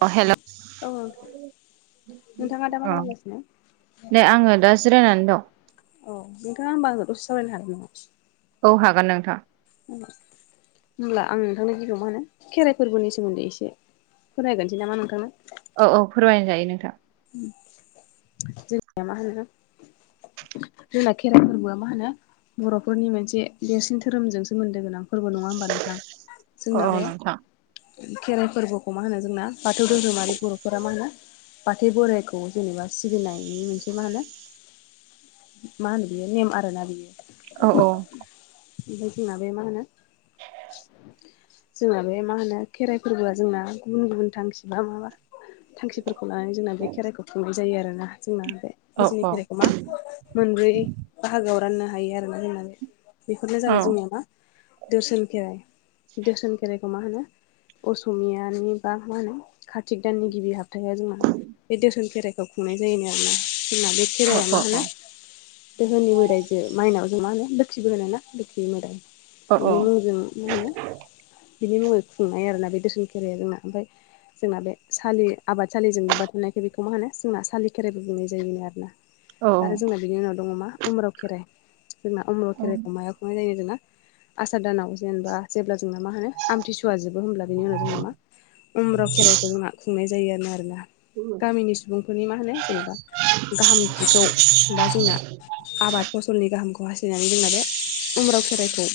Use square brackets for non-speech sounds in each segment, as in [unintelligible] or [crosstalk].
अ हेल' औ नोंथांङा दा मा खालामगासिनो नै आङो दा जिरायनानै दं औ नोंथांङा आंजो दसे सावरायनो हागोन नामा औ हागोन नोंथां उम होमब्ला आं नोंथांनो गिबियाव मा होनो खेराइ फोरबोनि सोमोन्दै एसे फोरमायगोरनोसै नामा नोंथांनो औ औ फोरमायजायो नोंथां जोंनिया मा होनो जोंना खेराइ फोरबोआ मा होनो बर'फोरनि मोनसे देरसिन धोरोमजोंसो मोन्दों गोनां फोरबो नङा होमबा नोंथां औ जोंना औ बे नोंथां खेराइ फोरबोखौ मा होनो जोंना बाथौ धोरोमारि बर'फोरा मा होनो बाथौ बोराइखौ जेनेबा सिबिनायनि मोनसे मा होनो मा होनो बियो नेम आरोना बियो औ औ बिनिफ्राय जोंना बे मा होनो जोंना बे मा होनो खेराइ फोरबोआ जोंना गुबुन गुबुन थांखि बा माबा थांखिफोरखौ लानानै जोंना बे खेराइखौ खुंनाय जायो आरोना जोंना बे औ बिजिनि औ खेराइखौ मा मोनब्रै बाहागोआव राननो हायो आरोना जोंना बे बेफोरनो औ जाबाय जोंनिया मा दोर्सोन खेराइ दोर्सोन खेराइखौ मा होनो असमियानि बा मा होनो कार्तिक दाननि गिबि हाबथाया जोंना बे दोर्सोन खेराइ खौ खुंनाय जायोनो आरोना जोंना बे खेराया औ मा होनो दोहोनि मोदायजों माइनाव जों मा होनो लोखिबो होनो ना लोखि मोदाय औ बिनि मुं जों मा होनो बिनि मुङै खुंनाय आरोना बे दोसन खेराया जोंना ओमफाय जोंना बे सालि आबाद सालिजों लोबबा थानायखाय बेखौ मा होनो जोंना सालि खेराइबो बुंनाय जायोनो आरोना औ आरो जोंना बिनि उनाव दङ मा उमराव खेराइ जोंना उमराव खेराइखौ माया खनाय जायो जोंना आसार दानाव जेनेबा जेब्ला जोंना मा होनो आमथिसुवा जोबो होमब्ला बिनि उनाव जोंना मा उमराव खेराइखौ जोंना खुंनाय जायोनो आरोना गामिनि सुबुंफोरनि मा होनो जेनेबा गाहाम बिखौ बा जोंना आबाद फसलनि गाहामखौ हास्थायनानै जोंना बे उमराव खेराइखौ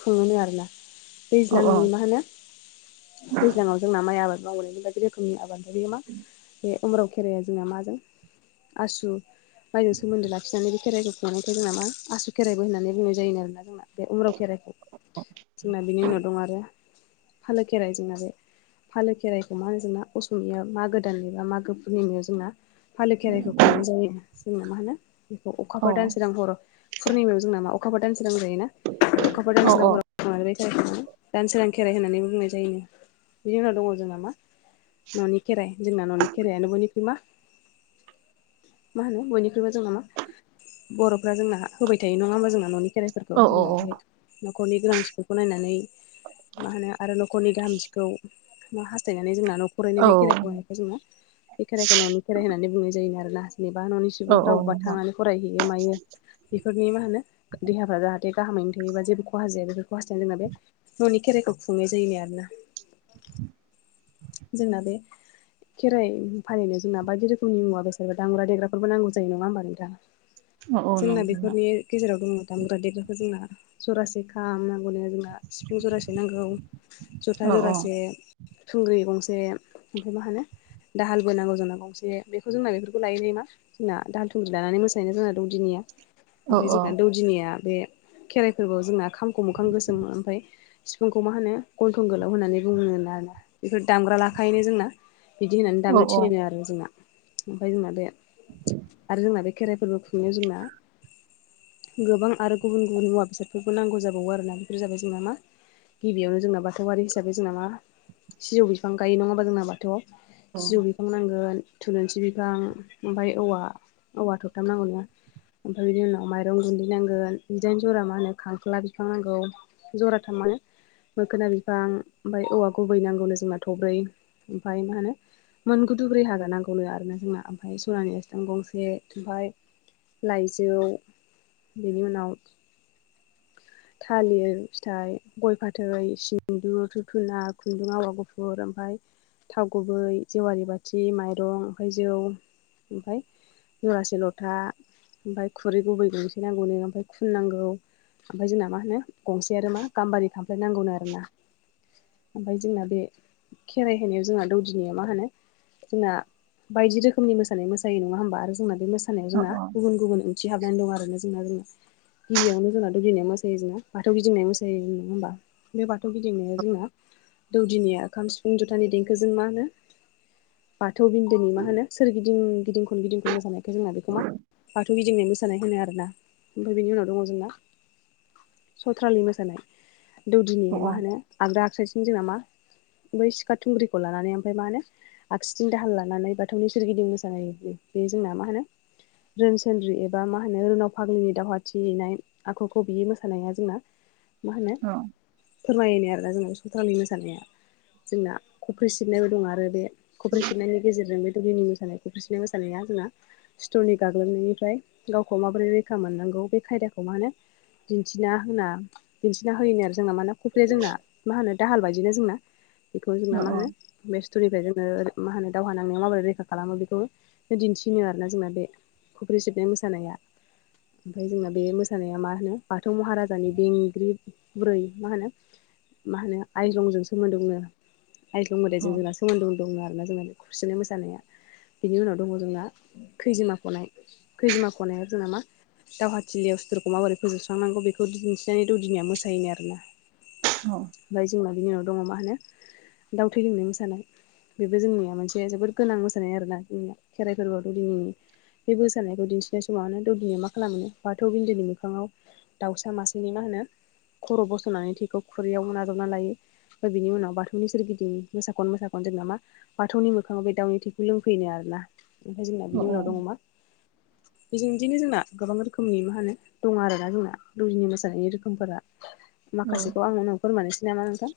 खुङोनो आरोना दैज्लांनि मा होनो दैज्लाङाव जोंना माइ आबाद मावोनायमोन बायदि रोखोमनि आबाद बेयो मा बे उमराव खेराया जोंना माजों आसु माइजों सोमोनदो लाखिनानै खेराइखौ खुंनायखाय जोंना मा आसु खेराइबो होननानै बुंनाय जायो आरोना जोंना बे उमराव खेराइखौ जोंना बिनि उनाव दं आरो फालो खेराइ जोंना बे फालो खेराइखौ मा जोंना असमिया मागो दाननि बा मागो फुरनिमायाव जोंना फालो खेराइखौ खुंनाय जायो जोंनो मा होनो बेखौ अखाफोर दानसे दानसोरां हराव पुर्निमायाव जों नामा अखाफोर दानसोरां जायोना बे अखाफोर दानसोरां हराव [unintelligible] दान सोरां खेराइ होननानै बुंनाय जायोनो बिनि उनाव दङ जोंना मा न'नि खेराइ जोंना न'नि खेरायानो बयनिख्रुइ मा मा होनो बयनिख्रुइबो जोंना मा बर'फ्रा जोंना होबाय थायो नङा होमबा जोंना न'नि खेराइ फोरखौ जोंना औ बे न'खरनि गोनांथिफोरखौ नायनानै मा होनो आरो न'खरनि गाहामथिखौ हास्थायनानै जोंना न' खरैनो बे खेराइखौ औ होनायखाय जोङो बे खेराइखौ न'नि खेराइ होननानै बुंनाय जायोमोन आरो ना जेन'बा न'नि सु सुबुंफ्रा औ अबेबा नोंथां थांनानै फरायहैयो मायो बेफोरनि मा होनो देहाफ्रा जाहाथे गाहामैनो थायोबा जेबो खहा जाया बेफोर खहा जनायानो जोंना बे न'नि खेराइखौ खुंनाय जायोनो आरो ना। [inaudible] जोंना बे खेराइ फालिनो जोंना बायदि रोखोमनि मुवा बेसाद दाम्रा देग्राफोरबो नांगौ जायो नङा होमबा नोंथां औ औ जोंना नोंथां बेफोरनि गेजेराव दङ दामग्रा देग्राखौ जोंना जरासे खामनांगौनो जोंना सिफुं जरासे नांगौ जथा औ जरासे थुंग्रि गंसे ओमफ्राय मा होनो दाहालबो नांगौ जोंना गंसे बेखौ जोंना बेफोरखौ लायै लायै मा जोंना दाहाल थुंग्रि लानानै मोसानाय जोंना दौदिनिया औ औ ओमफ्राय जोंना दौदिनिया बे खेराइ फोरबोयाव जोंना खामखौ मोखां गोसोम ओमफ्राय सिफुंखौ मा होनो गन्थं गोलाव होननानै बुङोनो आरोना बेफोर दामग्रा लाखायनो जोंना बिदि होननानै औ दामनो थिनो औ आरो जोंना ओमफ्राय जोंना बे आरो जोंना बे खेराइफोरबो खुंनायाव जोंना गोबां आरो गुबुन गुबुन मुवा बेसादफोरबो नांगौ जाबावो आरोना बेफोर जाबाय जोंना मा गिबियावनो जोंना बाथौआरि हिसाब जोंना मा सिजौ बिफां गायो नङा होमबा जोंन बाथौआव' औ सिजौ बिफां नांगोन थुलुंसि बिफां ओमफ्राय औवा औवा थथामनांगौना ओमफ्राय बिनि उनाव माइरं गुन्दै नांगोन जिदाइन जरा मा होनो खांख्ला बिफां नांगौ जराथाम मानो मोखोना बिफां ओमफ्राय औवा गुबै नांगौनो जोंना थब्रै ओमफ्राय मा होनो मोन गु दुब्रि हाग्रा नांगौनो आरोना जोंना ओमफ्राय सनानि एस्थां गंसे ओमफाय लाइजौ बेनि उनाव थालिर फिथाइ गय फाथै सिन्दुर धुप दुना खुन्दुं आवा गुफुर ओमफ्राय थाव गुबै जेवारि बाथि माइरं ओमफ्राय जौ ओमफ्राय जरासे लथा ओमफ्राय खुरै गुबै गंसे नांगौनो ओमफ्राय खुन नांगौ ओमफ्राय जोंना मा होनो गंसे आरो मा गाम्बारि खामफ्लाय नांगौनो आरो ना ओमफ्राय जोंना बे खेराइ होनायाव जोंहा दौदिनिया मा होनो जोंना बायदि रोखोमनि मोसानाय मोसायो नङा होमबा आरो जोंना बे मोसानायाव जोंना गुबुन गुबुन ओंथि हाबनानै दं आरोना जोंना गिबियावनो जोंना दौदिनिया मोसायो जोंना बाथौ गिदिंनाय मोसायो नङा होमबा बे बाथौ गिदिंनाया जोंना दौदिनिया खाम सिफुं जथानि देंखोजों मा होनो बाथौ बिन्दोनि मा होनो सोरगिदिं गिदिं खन गिदिं खन मोसानायखाय जोंना बेखौ मा बाथौ गिदिंनाय मोसा नाय होनो आरोना ओमफ्राय बेनि उनाव दङ जोंना सथ्रालि मोसानाय औ दौदिनिया मा होनो आगदा आखायजों जोंना मा बै सिखा थुंग्रिखौ लानानै ओमफ्राय मा होनो आगसिथिं दाहाल लानानै बाथौनि सोरगिदिं मोसानाय बे जोंना मा होनो रोनसोनद्रि एबा मा होनो रोनाव फाग्लिनि दावहा थिलिनाय आखुखौ बियो मोसानाया जोंना मा होनो औ फोरमायनाय आरोना जोंना बे सथ्रालि मोसानाया जोंना खफ्रि सिबनायबो दं आरो बे खफ्रि सिबनायनि गेजेरजों बे दुलिनि मोसानाय खफ्रि सिबनाय मोसानाया जोंना सुथुरनि गाग्लोबनायनिफ्राय गावखौ माबोरै रैखा मोननांगौ बे खायदाखौ मा होनो दिन्थिना होना दिन्थिना होयोनो आरो जोंना मा होनो खफ्रिया जोंना मा होनो दाहाल बायदिना जोंना बेखौ जोंना मा होनो बे स्ट'रिफ्राय जोङो मा होनो दावहा नांनायाव माबोरै रैखा खालामो बेखौ दिन्थिनो आरोना जोंना बे खफ्रि सिबनाय मोसानाया ओमफ्राय जोंना बे मोसानाया मा होनो बाथौ महाराजानि बेंग्रिब बुरै मा होनो मा होनो आइजंजों सोमोन्दो आइजं मोदायजों जोंना सो मोन्दो दंमोन आरोना जोंना खफ्रि सिबनाय मोसानाया बिनि उनाव दङ जोंना खैजिमा खनाय खैजिमा खनाया जोंना मा दावहाथिलियाव सुथुरखौ माबोरै फोजोबस्रांनांगौ बेखौ दिन्थिनानै दौदिनिया मोसायोनो आरोना औ ओमफ्राय जोंना बिनि उनाव दङ मा होनो दाउ थै लोंनाय मोसानाय बेबो जोंनिया मोनसे जोबोद गोनां मोसानाय आरोना जोंनिया खेराइ फोरबोआव दौदिनि बे मोसानायखौ दिन्थिनाय समावानो दौदिनिया मा खालामोनो बाथौ बिन्दोनि मोखाङाव दाउसा मासेनि मा होनो खर' बस'नानै थैखौ खुरैयाव नाजावना लायो ओमफ्राय बेनि उनाव बाथौनि सोरगिदिं मोसा खन मोसा खन जोंना मा बाथौनि मोखाङाव बे दाउनि थैखौ लोंफैयोनो आरोना ओमफ्राय जोंना बिनि उनाव दङ मा बेजों बिदिनो जोंना गोबां रोखोमनि मा होनो दङ आरोना जोंना दौदिनि मोसानायनि रोखोमफोरा माखासेखौ आं उनाव फोरमानोसै नामा नोंथां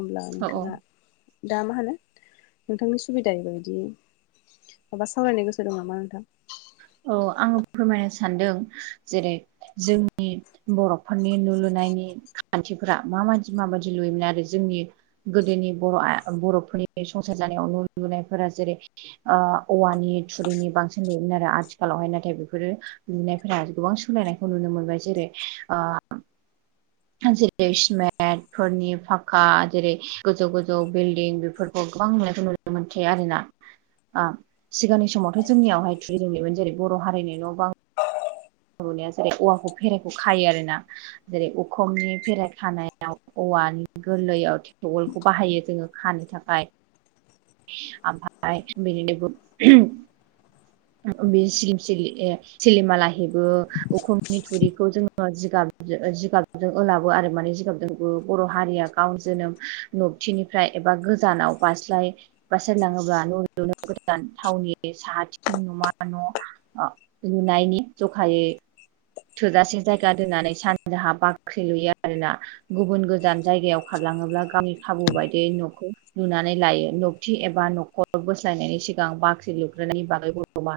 अब्ला औ नोंथाङा दा मा होनो नोंथांनि सुबिदायै बायदि माबा सावरायनो गोसो दं नामा नोंथां औ आङो फोरमायनो सानदों जेरै जोंनि बर'फोरनि नु लुनायनि खान्थिफोरा माबायदि माबायदि लुयोमोन आरो जोंनि गोदोनि बर' बर'फोरनि संसार जानायाव न लुनायफोरा जेरै औवानि थुरिनि बांसिन लुयोमोन आरो आथि खालावहाय नाथाय बेफोरो लुनायफोरा गोबां सोलायनायखौ नुनो मोनबाय जेरै जेरै सिमेन्ट फोरनि फाखा जेरै गोजौ गोजौ बिल्डिं बेफोर खौ गोबां लुनायखौ नुनो मोनसै आरो ना सिगांनि समावथ' जोंनियावहाय थुरि नुयोमोन जेरै बर' हारिनि न' बां लुनाया जेरै औवाखौ फेराइखौ खायो आरोना जेरै उखुमनि फेराय खानायाव औवानि गोरलैयाव थेवलखौ बाहायो जोङो खानो थाखाय आमफाय बिदिनो [inaudible] बे सिलिम सिलि सिलिमाला हेबो अखमनि थुरिखौ जोङो जिगाबजो जिगाब ओलाबो आरो माने जिगाबजोंबो बर' हारिया गाव जोनोम नबथिनि फ्राय एबा गोजानाव बास्लाय बास्लाय लाङोब्ला न'लुनो गोजान थावनि साहाथिं नमा न' लुनायनि जखायै थोजासे जायगा दोननानै सानजाहा बाख्रि लुयो आरोना गुबुन गोजान जायगायाव खारलाङोब्ला गावनि खाबु बायदियै न'खौ लुनानै लायो नबथि एबा न खर' बोस्लायनायनि सिगां बाख्रि लुग्रोननायनि बागैबो [unintelligible] मा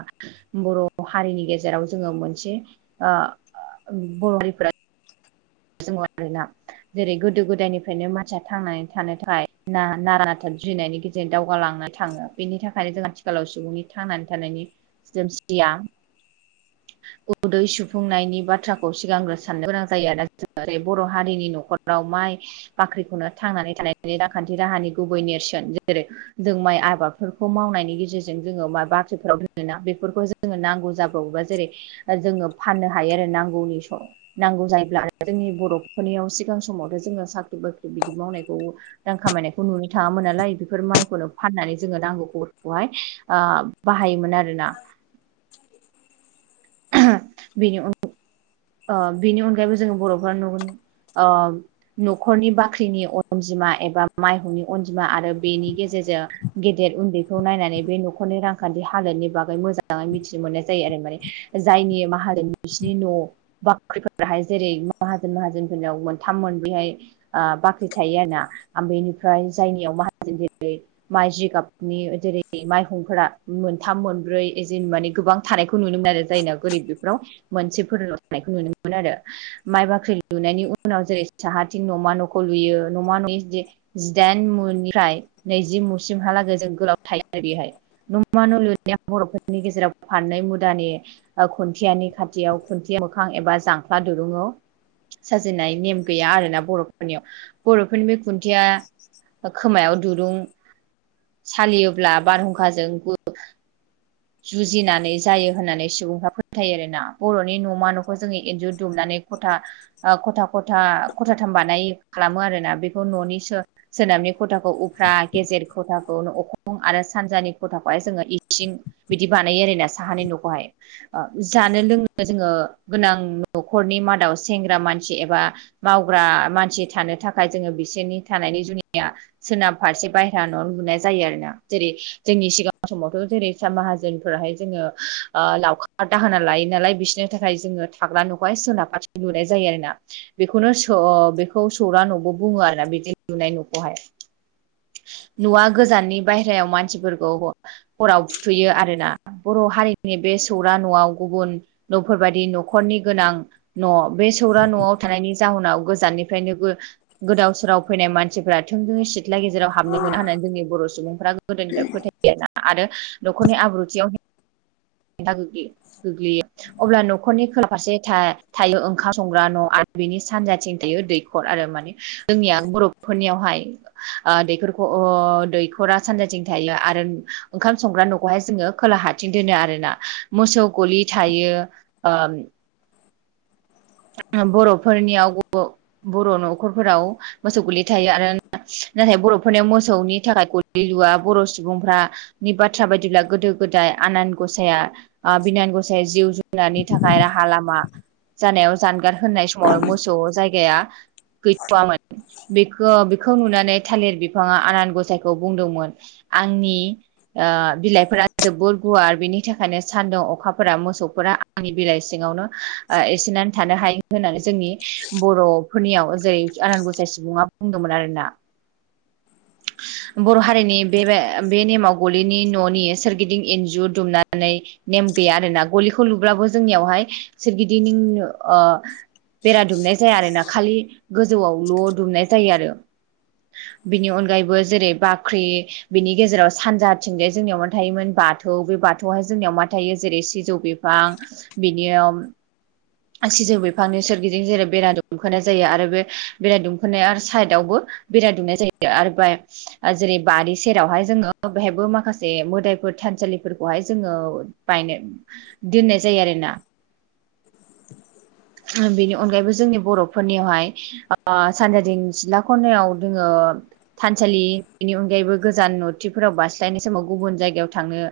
बर' हारिनि गेजेराव जोङो मोनसे बर' हारिफोरा [unintelligible] जेरै गोदो गोदायनिफ्रायनो मानसिया थांनानै थानो थाखाय ना नारा नाथा जुजिनायनि गेजेरजों जे दावगालांना थाङो बेनि थाखायनो जों आथिखालाव सुबुंनि थांनानै थानायनि जोम सिया उदै सुफुंनायनि बाथ्राखौ सिगांग्रो साननो गोनां जायो आरो ना जेरै बर' हारिनि न'खराव माइ बाख्रिखौनो थांनानै थानायनि रांखान्थि राहानि गुबै नेरसोन जेरै जों माइ आबादफोरखौ मावनायनि गेजेरजों जोङो माइ बाख्रिफोराव दोनोना बेफोरखौ जों जोङो नांगौ जाब्र'बोबा जेरै जोङो फाननो हायो आरो नांगौनि सम नांगौ जायोब्ला जोंनि बर'फोरनियाव सिगां समावथ' जोङो साख्रि बाख्रि बिदि मावनायखौ रां खामायनायखौ नुनो थाङामोन नालाय बेफोर माइखौनो फाननानै जोङो नांगौफोरखौहाय बाहायोमोन आरोना [inaudible] बिनि अन बिनि अनगायैबो जोङो बर'फोरा न'नि न'खरनि बाख्रिनि अनजिमा एबा माइहुंनि अनजिमा आरो बेनि गेजेरजों गेदेर उन्दैखौ नायनानै बे न'खरनि रांखान्थि हालोदनि बागै मोजाङै मिथिनो मोननाय जायो आरो माने जायनि माहारिनि बिसिनि न' बाख्रिफोराहाय जेरै माहाजोन माहाजोनफोरनाव मोनथाम मोनब्रैहाय अ बाख्रि थायो आरोना ओम बेनिफ्राय जायनियाव माहाजोन जेरै माइ जिगाबनि जेरै माइहुंफोरा मोनथाम मोनब्रै ज माने गोबां थानायखौ नुनो मोनो आरो जायनाव गोरिब बेफोराव मोनसेफोरनाव थानायखौ नुनो मोनोमोन आरो माइ बाख्रि लुनायनि उनाव जेरै साहाथिं न'मा न'खौ लुयो न'मा न' जिदाइन मुनिफ्राय नैजि मुसिमहालागै जों गोलाव थायो आरो बेहाय नमा न' लुनाया बर'फोरनि गेजेराव फाननै मुदानि ओ खुन्थियानि खाथियाव खुन्थि मोखां एबा जांख्ला दुरुङआव साजिनाय नेम गैया आरोना बर'फोरनियाव बर'फोरनि बे खुन्थिया खोमायाव दुरुं सालियोब्ला बारहुंखाजों जुजिनानै जायो होननानै सुबुंफ्रा फोथायो आरोना बर'नि न'मा न'खौ खौ जोङो एन्जुर दुमनानै खथा ओ खथा खथा खथाथाम बानाय खालामो आरोना बेखौ न'नि सो सोनाबनि खथाखौ उफ्रा गेजेर खथाखौ अखा फुं आरो सानजानि खथाखौहाय जोङो इसिं बिदि बानायो आरोना साहानि न'खौहाय ओ जानो लोंनो जोङो गोनां न'खरनि मादाव सेंग्रा मानसि एबा मावग्रा मानसि थानो थाखाय जोङो बिसोरनि थानायनि जुनिया सोनाब फारसे बायहेरा न' लुनाय जायो आरो ना जेरै जोंनि सिगां समावथ' जेरैसा माहाज जोंफोराहाय जोङो ओ लावखार दाहोना लायो नालाय बिसोरनि थाखाय जोङो थाग्रा न'खौहाय सोनाब फार लुनाय जायो आरो ना बेखौनो स बेखौ सौरा न'बो बुङो आरो ना बिदि लुनाय न'खौहाय नआ गोजाननि बायहेरायाव मानसिफोरखौ हराव फुथुयो आरो ना बर' हारिनि बे सौरा न'आव गुबुन न'फोरबायदि न'खरनि गोनां न' बे सौरा न'आव थानायनि जाहोनाव गोजाननिफ्रायनो गोदाव सोराव फैनाय मानसिफ्रा थोंजोङै सिथ्ला गेजेराव हाबनो मोना होननानै जोंनि बर' सुबुंफ्रा गोदोनिफ्राय फोथायो ना आरो न'खरनि आब्रुथियाव [unintelligible] गोग्लैयो अब्ला न'खरनि खोला फारसे थायो ओंखाम संग्रा न' आरो बेनि सानजाथिं थायो दैखर आरो माने जोंनिया बर'फोरनियावहाय ओ दैखरखौ ओ दैखरा सानजाथिं थायो आरो ओंखाम संग्रा न'खौहाय जोङो खोलाहाथिं दोनो आरोना मोसौ गलि थायो ओ बर'फोरनियाव बर' न'खरफोराव मोसौ गोलै थायो आरो नाथाय बर'फोरनियाव मोसौनि थाखाय गलि लुवा बर' सुबुंफ्रा नि बाथ्रा बायदिब्ला गोदो गोदाय आनान गसाया आ बिनान गसाइ जिउ जुनारनि थाखाय राहा लामा जानायाव जानगार होननाय समावनो मोसौ जायगाया गैथ'वामोन बेखौ बेखौ नुनानै थालिर बिफाङा आनान गसाइखौ बुंदोंमोन आंनि ओ बिलाइफोरा जोबोर गुवार बिनि थाखायनो सान्दुं अखाफोरा मोसौफोरा आंनि बिलाइ सिङावनो ओ एसेना थानो हायो होननानै जोंनि बर'फोरनियाव जेरै आनान गसाइ सुबुङा बुंदोंमोन आरोना बर' हारिनि बे बे नेमाव गलिनि न'नि सोरगिदिं एन्जुर दुमनानै नेम गैया आरो ना गलिखौ लुब्लाबबो जोंनियावहाय सोरगिदिं ओ बेरा दुमनाय जाया आरोना खालि गोजौआवल' दुमनाय जायो आरो बेनि अनगायै गायैबो जेरै बाख्रि बिनि गेजेराव सानजाथिंजाय जोंनियाव मा थायोमोन बाथौ बे बाथौहाय जोंनियाव मा थायो जेरै सिजौ बे फां बिनियाव सिजौ बिफांनि सोरगिदिं जेरै बेरा दुमखननाय जायो आरो बे बेरा दुमखननाय साइदावबो बेराय दुमनाय जायो आरो बे जेरै बारि सेरावहाय जोङो बेहायबो माखासे मोदायफोर थानसालिफोरखौहाय जोङो। बायनो दोननाय जायो आरोना। [inaudible] ओ बेनि अनगायैबो जोंनि बर'फोरनियावहाय ओ सानजाारिं सिथ्ला खनायाव जोङो ओ थानसालि बेनि अनगायैबो गोजान नथिफोराव बारस्लायनाय समाव गुबुन जायगायाव थांनो